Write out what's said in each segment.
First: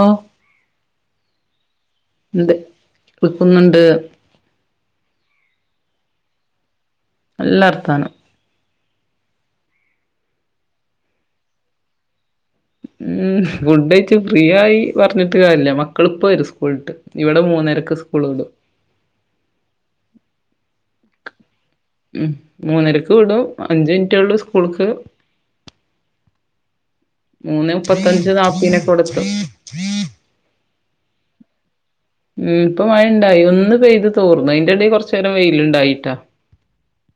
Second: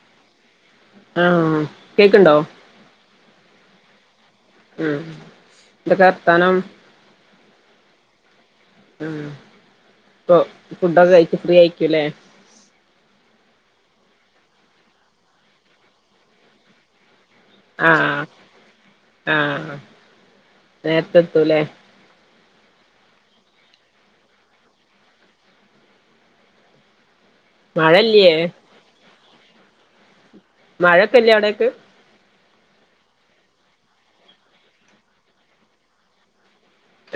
ഓഹ് ആഹ് കേക്കുണ്ടോ കേക്കുന്നുണ്ട് ഉം എന്തൊക്കെ വർത്താനം നല്ല വർത്താനം ആഹ് ഇപ്പൊ ഫുഡൊക്കെ കഴിച്ച് ഫ്രീ ആയിരിക്കൂല്ലേ ഉം ഫുഡ് കഴിച്ച് ഫ്രീ ആയി പറഞ്ഞിട്ട് കാര്യമില്ല മക്കള് ഇപ്പം വരും സ്കൂളിട്ട് ഇവിടെ മൂന്നരക്ക് ആഹ് സ്കൂള് വിടും ആഹ് നേരത്തെ എത്തൂല്ലേ ഉം മൂന്നരക്ക് വിടും അഞ്ച് മിനിറ്റേയുള്ളു സ്കൂൾക്ക് മൂന്നേ മുപ്പത്തഞ്ച് മഴല്ല്യേ നാപ്പതിനൊക്കെ ഇവിടെത്തും മഴയൊക്കെയില്ലേ അവിടേക്ക് ഉം ഇപ്പൊ മഴ ഇണ്ടായി ഒന്ന് പെയ്ത് തോർന്നു അതിന്റെ ഇടയിൽ കുറച്ച് നേരം വെയിലുണ്ടായീട്ടാ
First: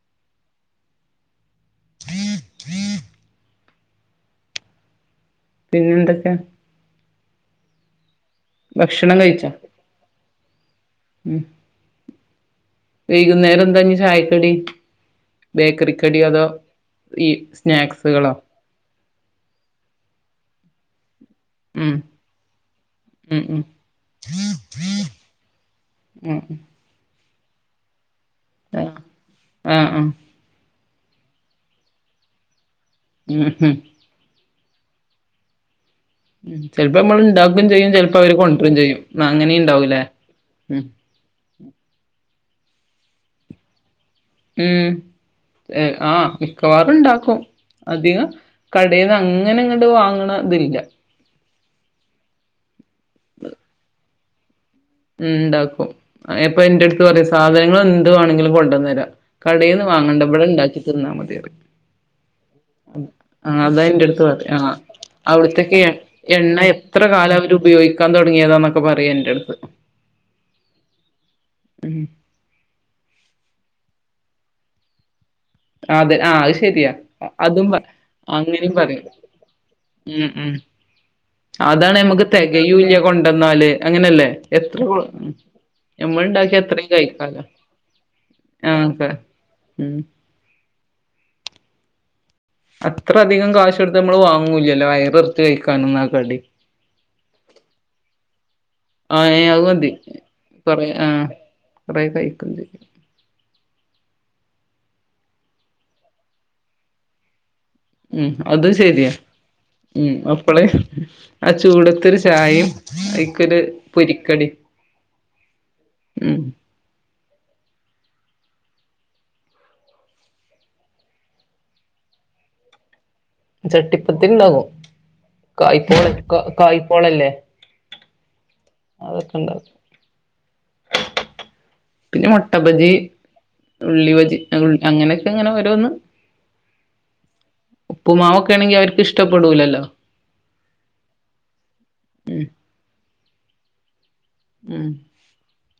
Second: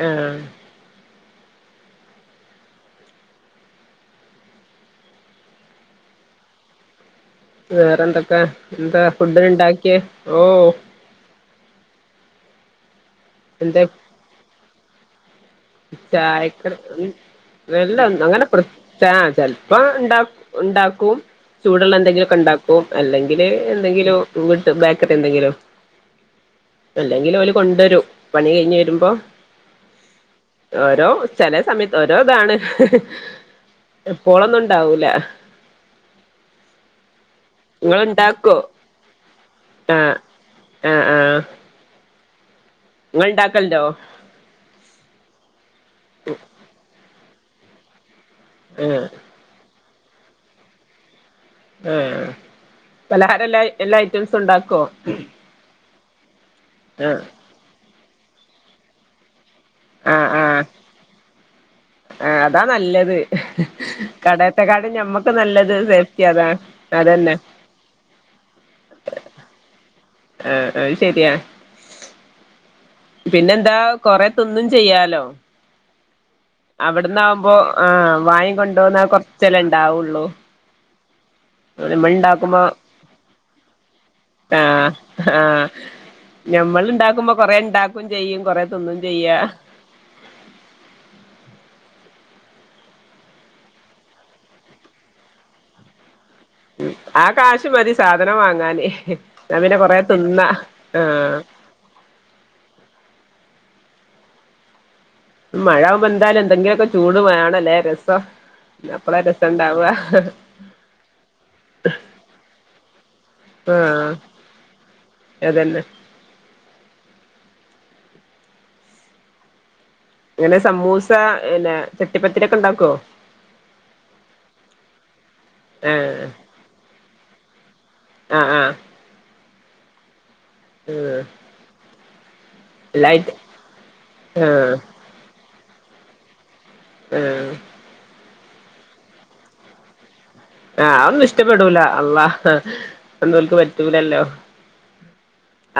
ആഹ് പിന്നെ എന്തൊക്കെ വേറെന്തൊക്കെ എന്താ ഭക്ഷണം ഫുഡ് കഴിച്ചോ ഉണ്ടാക്കിയെ ഓഹ് ഉം വൈകുന്നേരം എന്താ ഇനി ചായക്കടി ബേക്കറിക്കടിയോ അതോ ചായക്കടി ഈ ഒന്നും സ്നാക്സുകളോ [unintelligible] ആഹ് ചിലപ്പം ഇണ്ട ഇണ്ടാക്കും ഉം ചൂടുള്ള എന്തെങ്കിലുമൊക്കെ ഇണ്ടാക്കും ഉം അല്ലെങ്കില് ഉം എന്തെങ്കിലോട്ട് ബേക്കറി എന്തെങ്കിലോ ആഹ് എന്തെങ്കിലും അവല് കൊണ്ടുരും പണി കഴിഞ്ഞ് വരുമ്പോ ആഹ് ആഹ് ഉം ഓരോ ചില സമയത്ത് ഓരോ ഇതാണ് ഉം ഉം എപ്പോളൊന്നും ഇണ്ടാവൂല്ല ഉ ചൽപ്പ നമ്മള ഉണ്ടാക്കും ചെയ്യും ചെപ്പോ അവര് ഇണ്ടാക്കോ കൊണ്ടരും ചെയ്യും അങ്ങനെ ഉണ്ടാവൂലേ ആഹ് നിങ്ങ ഇണ്ടാക്കലണ്ടോ ഉം ആഹ മിക്കവാറും ഉണ്ടാക്കും അധികം ആഹ് കടയിന്ന് അങ്ങനെ ഇങ്ങട്ട വാങ്ങണ ഇതില്ല ആഹ് ണ്ടാക്ക ഉ ഉണ്ടാക്കും ഇപ്പൊ എന്റെ അടുത്ത് ആഹ് പറയാ സാധനങ്ങൾ എന്തു വേണെങ്കിലും കൊണ്ടുവന്നു തരാം കടയിൽന്ന് വാങ്ങണ്ട ആഹ് ഇവിടെ ആഹ് ഉണ്ടാക്കി തിന്നാൽ മതിയ ആഹ് അതാ നല്ലത് ആ അതാ എന്റെ അടുത്ത് ആ കടയത്തെക്കാട്ടും ഞമ്മക്ക് നല്ലത് അവിടുത്തേക്ക് സേഫ്റ്റി അതാ എണ്ണ എത്ര അതന്നെ കാലം അവര് ഉപയോഗിക്കാൻ തുടങ്ങിയതാന്നൊക്കെ പറയാ എൻറ അടുത്ത് ആഹ അത് ശെരിയാ ഉം പിന്നെന്താ കൊറ തിന്നും ചെയ്യാലോ അതെ ആഹ് അത് ശരിയാ അ- അവിടന്നാവുമ്പോ അതും പ ആ വായം അങ്ങനിം കൊണ്ട പറയും പോോന്ന കൊറച്ചല്ലാം ഇണ്ടാവുള്ളു ഉം ഉം അതാണ് നമ്മുക്ക് തികയൂല കൊണ്ടന്നാല് അങ്ങനെയല്ലേ ആഹ് എത്രള ആഹ് നമ്മൾണ്ട ഞമ്മൾ ഇണ്ടാക്കുമ്പോ കൊറെേ ഉണ്ടാക്കും ചെയ്യും കൊറെ ആഹ് തിന്നും ക ചെയ്യാ ഉം [inaudible] അത്ര അധികം കാശ് എടുത്ത് നമ്മള് വാങ്ങൂലല്ലോ വയറിറച്ച് കഴിക്കാനന്ന ആ കടി ആ കാശ് മതി സാധനം വാങ്ങ ഞ ആഹ് ഏഹ് ഞാൻ അത് പിന്നെ മതി കൊറെ തിുന്ന കൊറേ ആഹ് ആഹ കൊറേ കഴിക്കും ചെയ്യും മഴ എന്തായാലും എന്തെങ്കിലുമൊക്കെ ചൂട് വേണല്ലോ ഉം അതും ശരിയാ ഇണ്ടാവ ഉം അപ്പള്െ ആ ചൂടത്തരു ചായയും അയിക്കൊരു പൊരിക്കടി അഏതെന്നെ അങ്ങനെ സമൂസ പിന്നെ ചട്ടിപ്പത്തിര ഒക്കെ ഉണ്ടാക്കുവോ ചട്ടിപ്പത്തി ഇണ്ടകും കായ്പോള കായ്പോളല്ലേ ആഹ ആഹ അതൊക്കെ ഉണ്ടാക്കും ഉം പിന്നെ മുട്ട ബജി ഉള്ളി ബജി ഉ ആഹ് അങ്ങനെയൊക്കെ അങ്ങനെ ഓരോന്നും ആഹ ണെങ്കിൽ അവർക്ക് ഇഷ്ടപ്പെടൂലല്ലോ ആഹ ഒന്നും ഇഷ്ടപ്പെടൂല അള്ളാ ഉം എന്തുകക്ക് പറ്റൂലല്ലോ ഉം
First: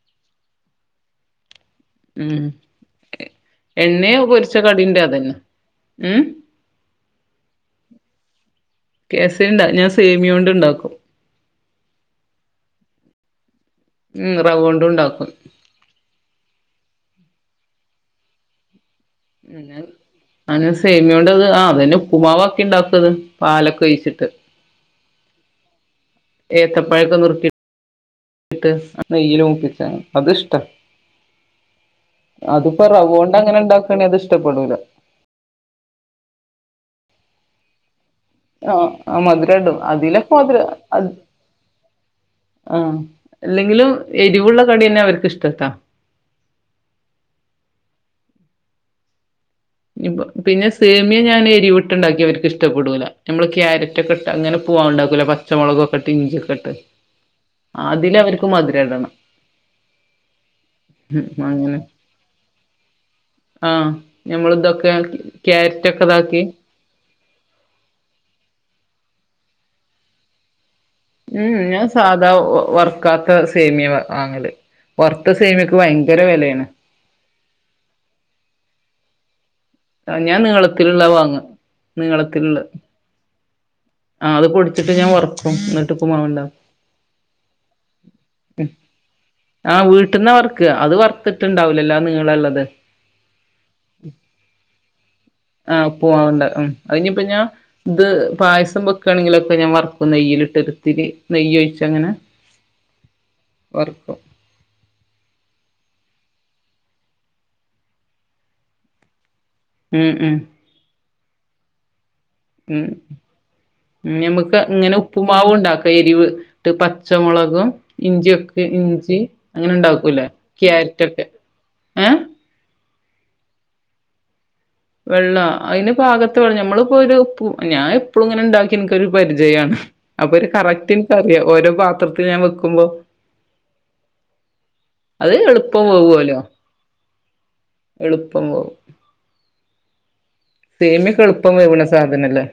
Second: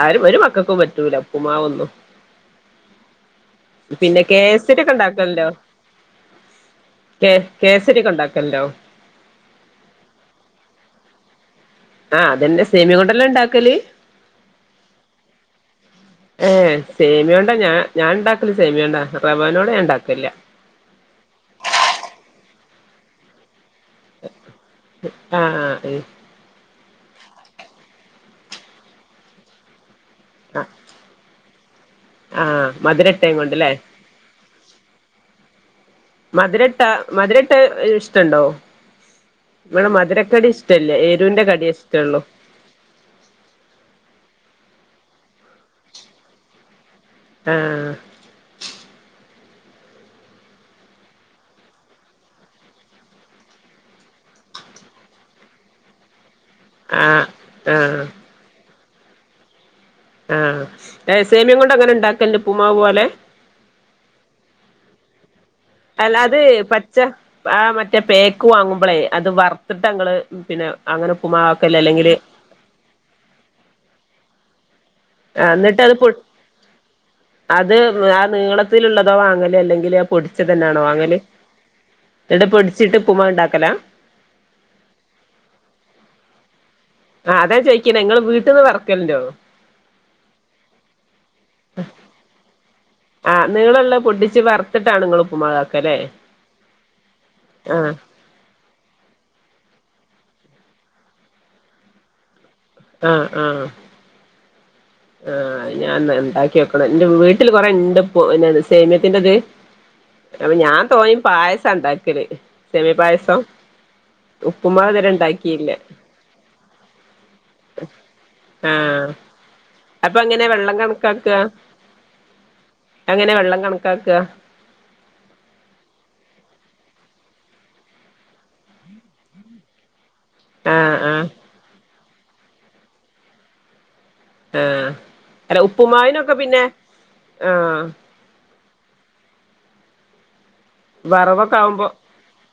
ആരും ഒരു മക്കൾക്കും പറ്റൂല ഉപ്പ് മാവൊന്നും ഉം എണ്ണയ പിന്നെ പൊരിച്ച കേസരി ഒക്കെ കടീന്റെ അതന്നെ ഉണ്ടാക്കല്ലോ ഉം കേ കേസരിൊക്കെ ഉണ്ടാക്കല്ലോ കേസ ഇണ്ടാ ഞാൻ സേമിയോണ്ട് ഇണ്ടാക്കും ആഹ് അതന്നെ സേമിിക കൊണ്ടല്ലാം ഉണ്ടാക്കല് ഉം റവ കൊണ്ട ഉണ്ടാക്കും സേമേണ്ട ഞാ ഞാൻണ്ടാക്കില്ല സേമേണ്ട അന സേമിയോണ്ടത് ആ അതന്നെ ഉപ്പുമാവക്കെ ഉണ്ടാക്കത് പാല ആഹ് ആ് തപ്പഴൊക്കെ നിർത്തി ട്ട് നെയൽ മുപ്പിച്ച അത്ഷ്ട ആഹ് ആഹ് അതിപ്പോൊ റവോണ്ട് മധുരട്ടയും അങ്ങനെ കൊണ്ടല്ലേ ഇണ്ടാക്കവാണെ അത് ഇഷ്ടപ്പെടൂല മധരെട്ട മധരെട്ട ആഹ് ആ മധുരടും അതിലൊക്കെ മധുരക്കടി മധുര ഇഷ്ടല്ല എരുവിന്റെ കടിയെ ഇഷ്ടള്ളൂ ആഹ് ഇല്ലെങ്കിലും എരിവുള്ള കടിയന്നെ അവർ [unintelligible] ആഹ് പിന്നെ സേമിയ ഞാന് എരിവിട്ടുണ്ടാക്കി അവർക്ക് ഇഷ്ടപ്പെടൂല ഞമ്മള് ക്യാരറ്റ് ഒക്കെ ഇട്ട് അങ്ങനെ ഉപ്പുമാവ്ണ്ടാക്കൂലേ പച്ചമുളകൊക്കെട്ട് ഇഞ്ചി ഒക്കെട്ട് ആഹ് ആഹ് അതില് അവർക്ക് മധുരടണം ആഹ് സേമ്യം കൊണ്ട് അങ്ങനെ ഉണ്ടാക്കല്ണ്ട് ഉപ്പ്മാവ് പോലെ നമ്മള് ഇതൊക്കെ ക്യാരറ്റ് ഒക്കെ അല്ലാത് ഇതാക്കി പച്ച ആ മറ്റേ പേക്ക് വാങ്ങുമ്പളേ അത് വറത്തിട്ട അങ്ങള് പിന്നെ അങ്ങനെ ഉം ഉപ്പുമാക്കല് ഞാൻ അല്ലെങ്കില് സാധാ വർക്കാത്ത സേമിയ വാങ്ങല് വറുത്ത ആ സേമിയക്ക് ന്നിട്ട് അത് ഭയങ്കര വിലയാണ് അത് ആ നീളത്തിലുള്ളതോ വാങ്ങല് അല്ലെങ്കില് ആ ഞാൻ പൊടിച്ചതെന്നേണോ നീളത്തിലുള്ള വാങ്ങല്. വാങ്ങ ഇങ്ങട്ട് പൊടിച്ചിട്ട് ഉപ്പ്മാവ്ണ്ടാക്കല ആഹ് അത് പൊടിച്ചിട്ട് ഞാൻ വറക്കും. ന്നിട്ട് ഉപ്പ്മാവ്ണ്ടാ ആ അതാ ചോയ്ക്ക്ണെ ഇങ്ങള് വീട്ട്ന്ന് വർക്കല്ണ്ടോ ആഹ് വീട്ട്ന്ന വർക്ക അത് വറുത്തിട്ടുണ്ടാവലല്ലോ ആ നീളളള്ളത് ആഹ് നീളള്ള പൊട്ടിച്ച് ആഹ് ഉപ്പുമാവ്ണ്ടാ ഉം അയിഞ്ഞിപ്പ ഞാൻ ആ ഇത് പായസ വെക്കാണെങ്കിലൊക്കെ ഞാൻ വറക്കും നെയ്യില്ട്ട് ഒരിത്തിരി നെയ്യ് ഒഴിച്ച് അങ്ങനെ ആഹ് ആഹ് വറക്കും ആഹ് ഞാൻന്ന ഇണ്ടാക്കിയോക്കണം. ഇന്റെ വീട്ടില് കൊറേ ഇണ്ട്പ്പൊ പിന്നെ സേമിയത്തിന്റെത് ഉം ഉം അപ്പൊ ഞാൻ തോന്നി പായസണ്ടാ സേമിയ പായസം ഞമുക്ക് ഉപ്പുമാവ് ഇങ്ങനെ ഇതുവരെ ഉണ്ടാക്കിയില്ല ഉപ്പുമാവൂണ്ടാക്ക എരിവ്ട്ട് പച്ചമുളകും ഇഞ്ചിയൊക്കെ ആഹ് ഇഞ്ചി അങ്ങനെ അപ്പൊ ഇണ്ടാക്കൂല്ലേ എങ്ങനെ വെള്ളം ക്യാരറ്റ് ഒക്കെ ഏഹ് അഎങ്ങനെ വെള്ളം കണക്കാക്ക വെള്ളോ അതിന് പാകത്ത വെള്ളം ഞമ്മളിപ്പൊ ഒരു ഉപ്പു ഞാൻ എപ്പളും ഇങ്ങനെ ഇണ്ടാക്കി ഇൻക്കൊരു പരിചയാണ് അപ്പൊ ഒരു ആഹ് ആഹ് കറക്റ്റിൻക്കറിയാ. ഓരോ പാത്രത്തിൽ ഞാൻ വെക്കുമ്പോ ആഹ് അത് അല്ല എളുപ്പം ഉപ്പുമാവിനൊക്കെ വേവോല്ലോ പിന്നെ ആഹ് എളുപ്പം വേവും സേമിയൊക്കെ എളുപ്പം വറവൊക്കെ വേവ്ണ ആകുമ്പോ സാധനല്ലേ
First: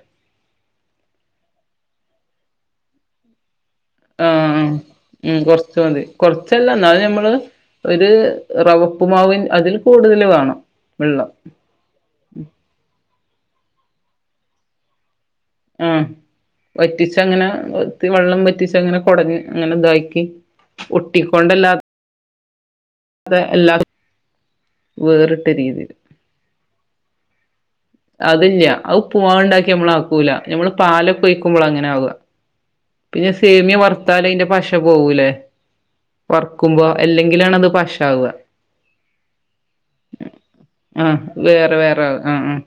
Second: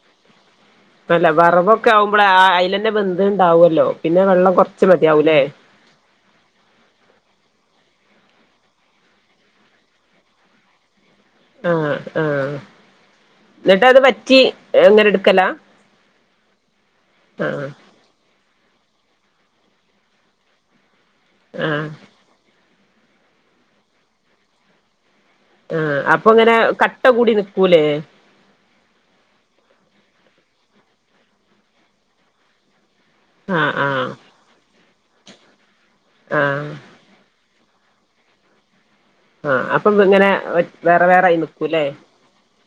അല്ല വറവൊക്കെ ആവുമ്പളെ ആ അയ് അയിലന്നെ വെന്ത്ണ്ടാവോ ആഹ് ഉം കൊറച്ച് മതി കൊറച്ചല്ലാ ഇന്നാലും ഞമ്മള് ഒര് റവ ഉപ്പുമാവി അതിൽ കൂടുതല് വേണം വെള്ളം ആഹ് ആഹ് ഇന്നിട്ട് അത് പറ്റി ഇ ങ്ങനെ ആഹ് വറ്റിച്ചങ്ങനെ ആഹ് വെള്ളംവ വറ്റിച്ചങ്ങനെ കൊടഞ്ഞ് അങ്ങനെ ഇതാക്കി ആഹ് ഒട്ടിക്കൊണ്ടല്ലാത്ത അതെ എല്ലാ ആഹ് അപ്പൊങ്ങനെ കട്ട കൂടി നി അതില്ല അത് ഉപ്പൂമാവ്ണ്ടാക്കി നമ്മള് ആക്കൂല നമ്മള് പാലൊക്കെ ഒഴിക്കുമ്പളാ അങ്ങനെ ആവ. പിന്നെ ആഹ് സേമിയ ആഹ് വറുത്താല് അയ്ന്റെ പശ പശ പോവൂലേ. ആഹ് വർക്കുമ്പൊ അല്ലെങ്കിലാണത് പശാവ ആഹ് അപ്പം ഇങ്ങനെ വേറെ ആഹ് വേറെ ആയി നിക്കുംല്ലേ വേറെ ആവ ആഹ് ആഹ്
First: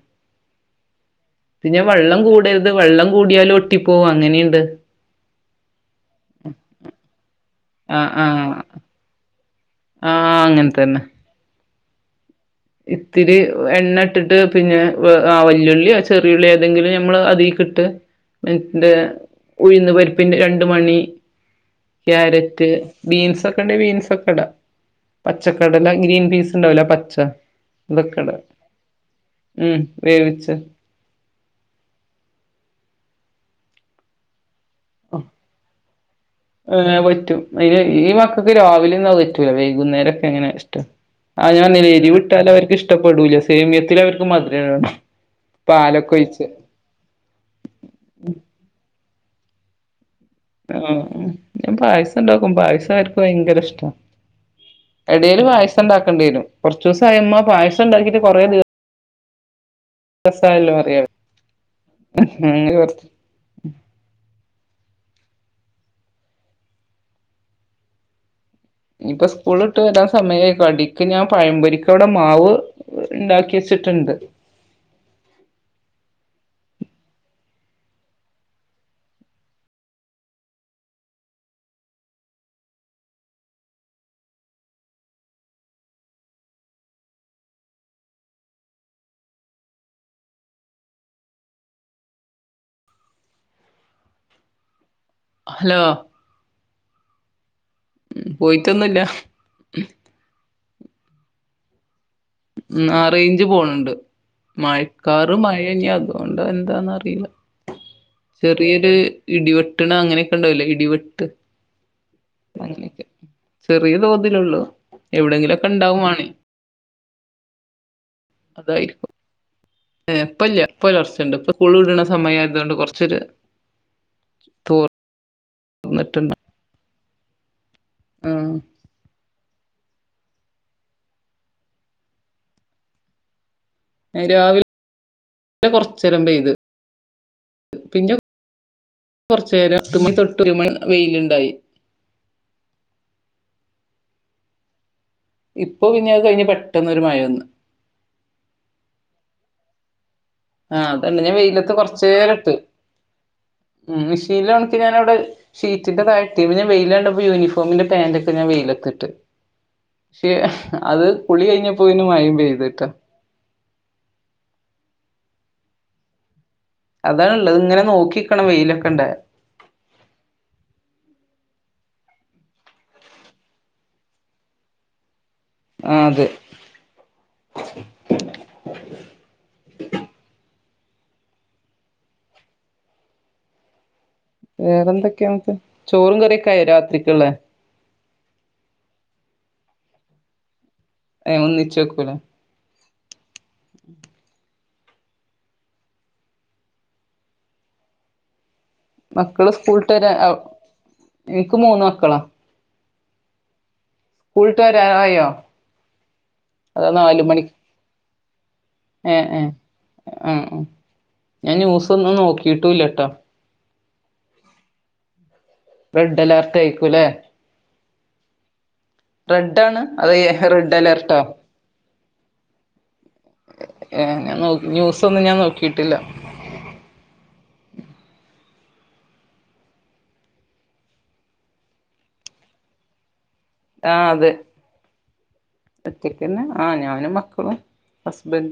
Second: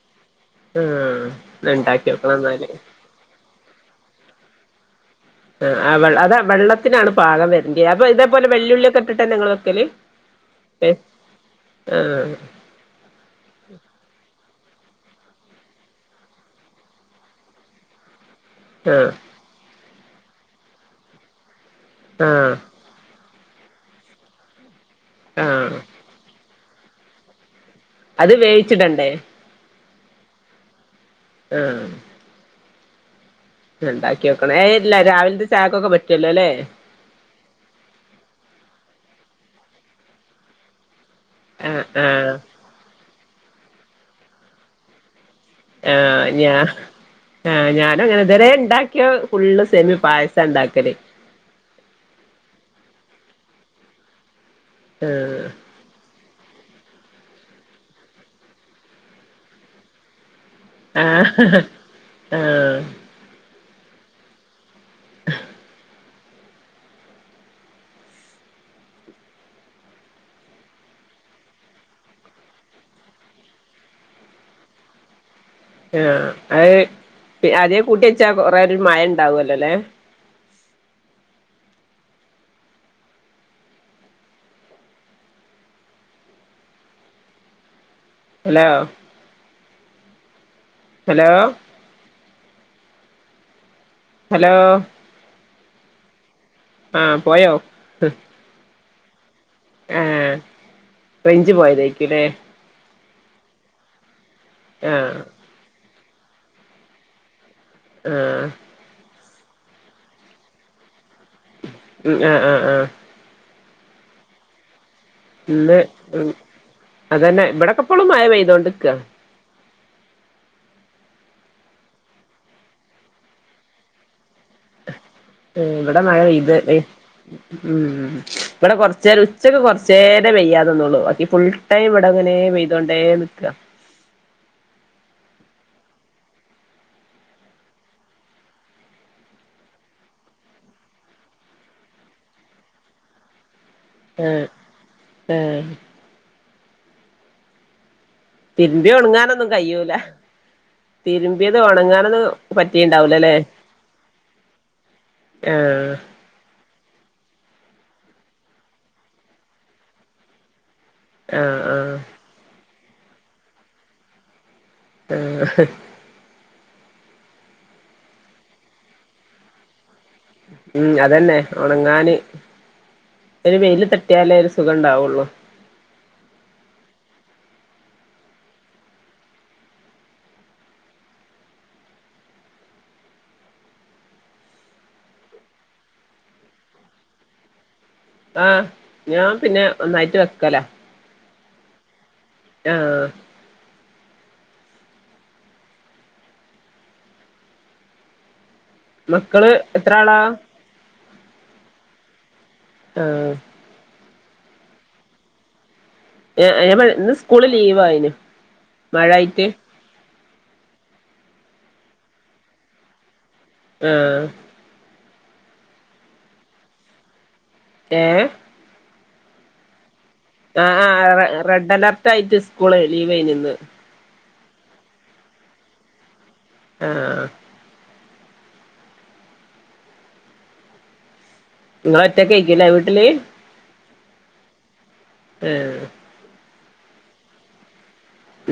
പിന്നെ വെള്ളം എന്നാല് കൂടരുത്. വെള്ളം കൂടിയാലും ഒട്ടിപ്പോകും അങ്ങനീണ്ട് ആ ആ ആ അത വെള്ളത്തിനാണ് പാകം വരണ്ടിയെ അപ്പൊ ആഹ് ഇതേപോലെ ആഹ് വെല്ല്യൊള്ളി ഒക്കെ ഇട്ടിട്ടന്നെ ഇങ്ങള് ആഹ് അങ്ങനെത്തന്നെ ആ ഇത്തിരി എണ്ണ ഇട്ടിട്ട് പിന്നെ വല്യുള്ളിയോ ചെറിയുള്ളിയോ ഏതെങ്കിലും ഞമ്മള് അതീക്കിട്ട് ആഹ് [unintelligible] ഉഴുന്ന് പരിപ്പിന്റെ രണ്ട് മണി ആഹ് ക്യാരറ്റ്, ബീൻസ് ഒക്കെ ഉണ്ടെ ബീൻസ് ഒക്കെ ഇടാം ആഹ് പച്ചക്കടല്ല, ഗ്രീൻ പീൻസ്, ഇണ്ടാവില്ലേ പച്ച അനിക്കണ അത് തൊക്കെ വേവിച്ചിടണ്ടേ ഉം വേവിച്ച്? ആ ണ്ടാക്കിനോക്ക് അല്ലേ ഏ പറ്റും ആയ്യിന് ഈ വാക്കൊക്കെ രാവിലെ [unintelligible] വൈകുന്നേരോക്കെ ഇങ്ങനെ ഇഷ്ട്ടം? ആഹ് ആഹ് [unintelligible] അവർക്ക് ഇഷ്ട്ടം പേടുല്ല സേമിയത്തില് അവർക്ക് മധുരം ഇടണം? ആ പാലൊക്കെ ഒഴിച്ച് ഞാ ആ ഞാന അങ്ങനെ തന്നെ ഉണ്ടാക്കിയ ഫുള്ള് സെമിയ പായസ ആ ഞാൻ പായസം ഉണ്ടാക്കും പായസ അവർക്ക് ഭയങ്കര ഇഷ്ട്ട? ആഹ് എടയില് പായസം ഇണ്ടാക്കേണ്ടി വരും. കുറച്ച്വസമാ പായസം ഉണ്ടാക്കിട്ട് കുറേ ദിവ- ആഹ് ആഹ് [unintelligible] [unintelligible] ഇനിയിപ്പ സ്കൂളിട്ട് വരാൻ സമയയി അടിക്ക് ഞാൻ പഴംപൊരിക്ക് അവിടെ മാവ്? ഇണ്ടാക്കി വെച്ചിട്ടുണ്ട്? [unintelligible] ആ അത് അതേ കൂട്ടി വെച്ചാ കൊറെേ ഒരു മഴ ഇണ്ടാവല്ലോല്ലെ? ഹലോ ഹലോ ഹലോ ഹലോ ആ പോയോ? പോയിട്ടൊന്നുല്ല? ഏ റേഞ്ച് പോയത് ആയിരിക്കുവല്ലേ? ഉം ആ റേഞ്ച് പോണണ്ട് ആ മഴക്കാറ് മഴ ഇന്ന്ജാകും ഉണ്ടോ എന്താന്ന അറിയില്ല ആ ചെറിയദ് ഇടിവെട്ടണ അങ്ങനൊക്കെണ്ടാവില്ല ഇടിവെട്ട് ഉം ആ ആ ആ അങ്ങനെയൊക്കെ ചെറിയ തോതിലുള്ളൂ എവിടെങ്കിലുമൊക്കെ ഇന്ന് ഉണ്ടാവുവാണേ അതന്നെ ഇവിടൊക്കെപ്പോളും മഴ പയ്യതോണ്ട് നിക്കാ. ഏ ഇപ്പൊ ഇല്ല ഇപ്പൊ ഒരു ഓലർച്ച ഇണ്ട് ഇപ്പം സ്കൂൾ വീട്ന്നാ സമയതോണ്ട് കുറചൊരു തു ഉം ഇവിടെ മഴ പെയ്യ്ത്ഉം ആ ഇവിടെ കുറച്ച നേരം ഉച്എം കൊറച്ച് ചേരപയ്യാതിരുന്നോള്ളൂ അതി ഫുൾ ടൈം ഇവിട ഇങ്ങനെ പെയ്തോണ്ടേനിക്ക രാവിലെ കൊറച്ച് നേരം പെയ്യത്? പിന്നെ ഉ കുറച്ച രം [unintelligible] വെയിലുണ്ടായി? ഏ ഇപ്പൊ പിന്നെ അത് കഴിഞ്ഞ പെട്ടെന്നൊരു മയ വന്ന്? തിരിബിയത് ഒണങ്ങാനൊന്നും കഴൂല ആ അതന്നെ വെയിലത്ത് കൊറച്ച് നേരം ഇട്ടു? പറ്റിണ്ടാവൂലല്ലേ ഉ മിഷ്യണിൽ ഒണക്കി ഞാാനവിടെ ആ ഷിറ്റിന്റെ താഴെ പിന്നെ വെയിൽ എങ്ങന്ട് പോയി [unintelligible] [unintelligible] പാന്റ് ഒക്കേ ഞാൻ വെയിലത്ത്‌ ഇട്ടു? അത് ആ കുളി ആ കഴിഞ്ഞപ്പോ പിന്നെയും മഴയും പെയ്യ്തിട്ടാ? ആഹ്‌ അതാണള്ളത് ഇങ്ങനെ നോക്കിക്കണം വെയിലൊക്കെ ഇണ്ട? ഉം അതന്നെ ഉണങ്ങാന് ഒരു വെയില് തട്ടിയാലേ ഒരു സുഖംണ്ടാവുള്ളു? ആ അത് വേറെ എന്തൊക്കെയുണ്ട് ചോറും കറിയൊക്കെ ആയ രാത്രിക്ള്ളെ ആ, ഞാൻ പിന്നെ ഒന്നായിട്ട് വെക്കലാ? [unintelligible] ആഹ ഉം മക്കള് എത്ര സ്കൂൾട്ട് ആളാ വ എനിക്ക് മൂന്ന മക്കളാ ആഹ് കൂൾട്ടാര ആയാോ ഴ ഇന്ന് സ്കൂള് ലീവായിന് ആഹ ഞാൻ ന്യൂസ ഒന്നും നോക്കിയിട്ടുംല്ലട്ടോ ആഹ റെഡ് എല്ലാർട്ട കയിക്കൂല്ലേ ഏ റെഡ ആണ് ആ ആ് റെഡ് അലർട്ട ആയിട്ട് സ്കൂള് ലീവ് നിന്ന് ഏഹ് ഞാൻ ന്യൂസൊന്നും ഞാൻ നോക്കിയിട്ടില്ല ആഹ ഇങ്ങൾ ഒറ്റക്ക കഴിക്കില്ല വീട്ടില് ആ് അത് ആഹ് ഒറ്റക്കന്ന് ആഹ് ഞാനും മക്കളും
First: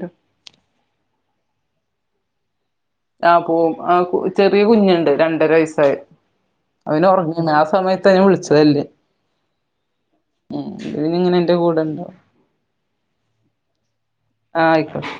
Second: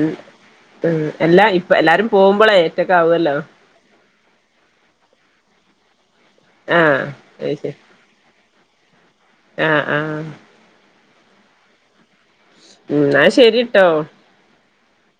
ഉം ഉ എല്ലാ ഇപ്പ എല്ലാരും പോകുമ്പോളെ ആ പോും ആ ചെറിയ കുഞ്ഞുണ്ട് രണ്ടര വയസ്സായ ആഹ് അവന് ഉറങ്ങ ആ സമയത്ത്ഞൻ വിളിച്ചതല്ലേ ആഹ ആഹ ഇതി ഇങ്ങനെ എന്റെ കൂടെണ്ടോ ഉ എന്നാ ശരിട്ടോ ആഹ ആയിക്കോട്ടെ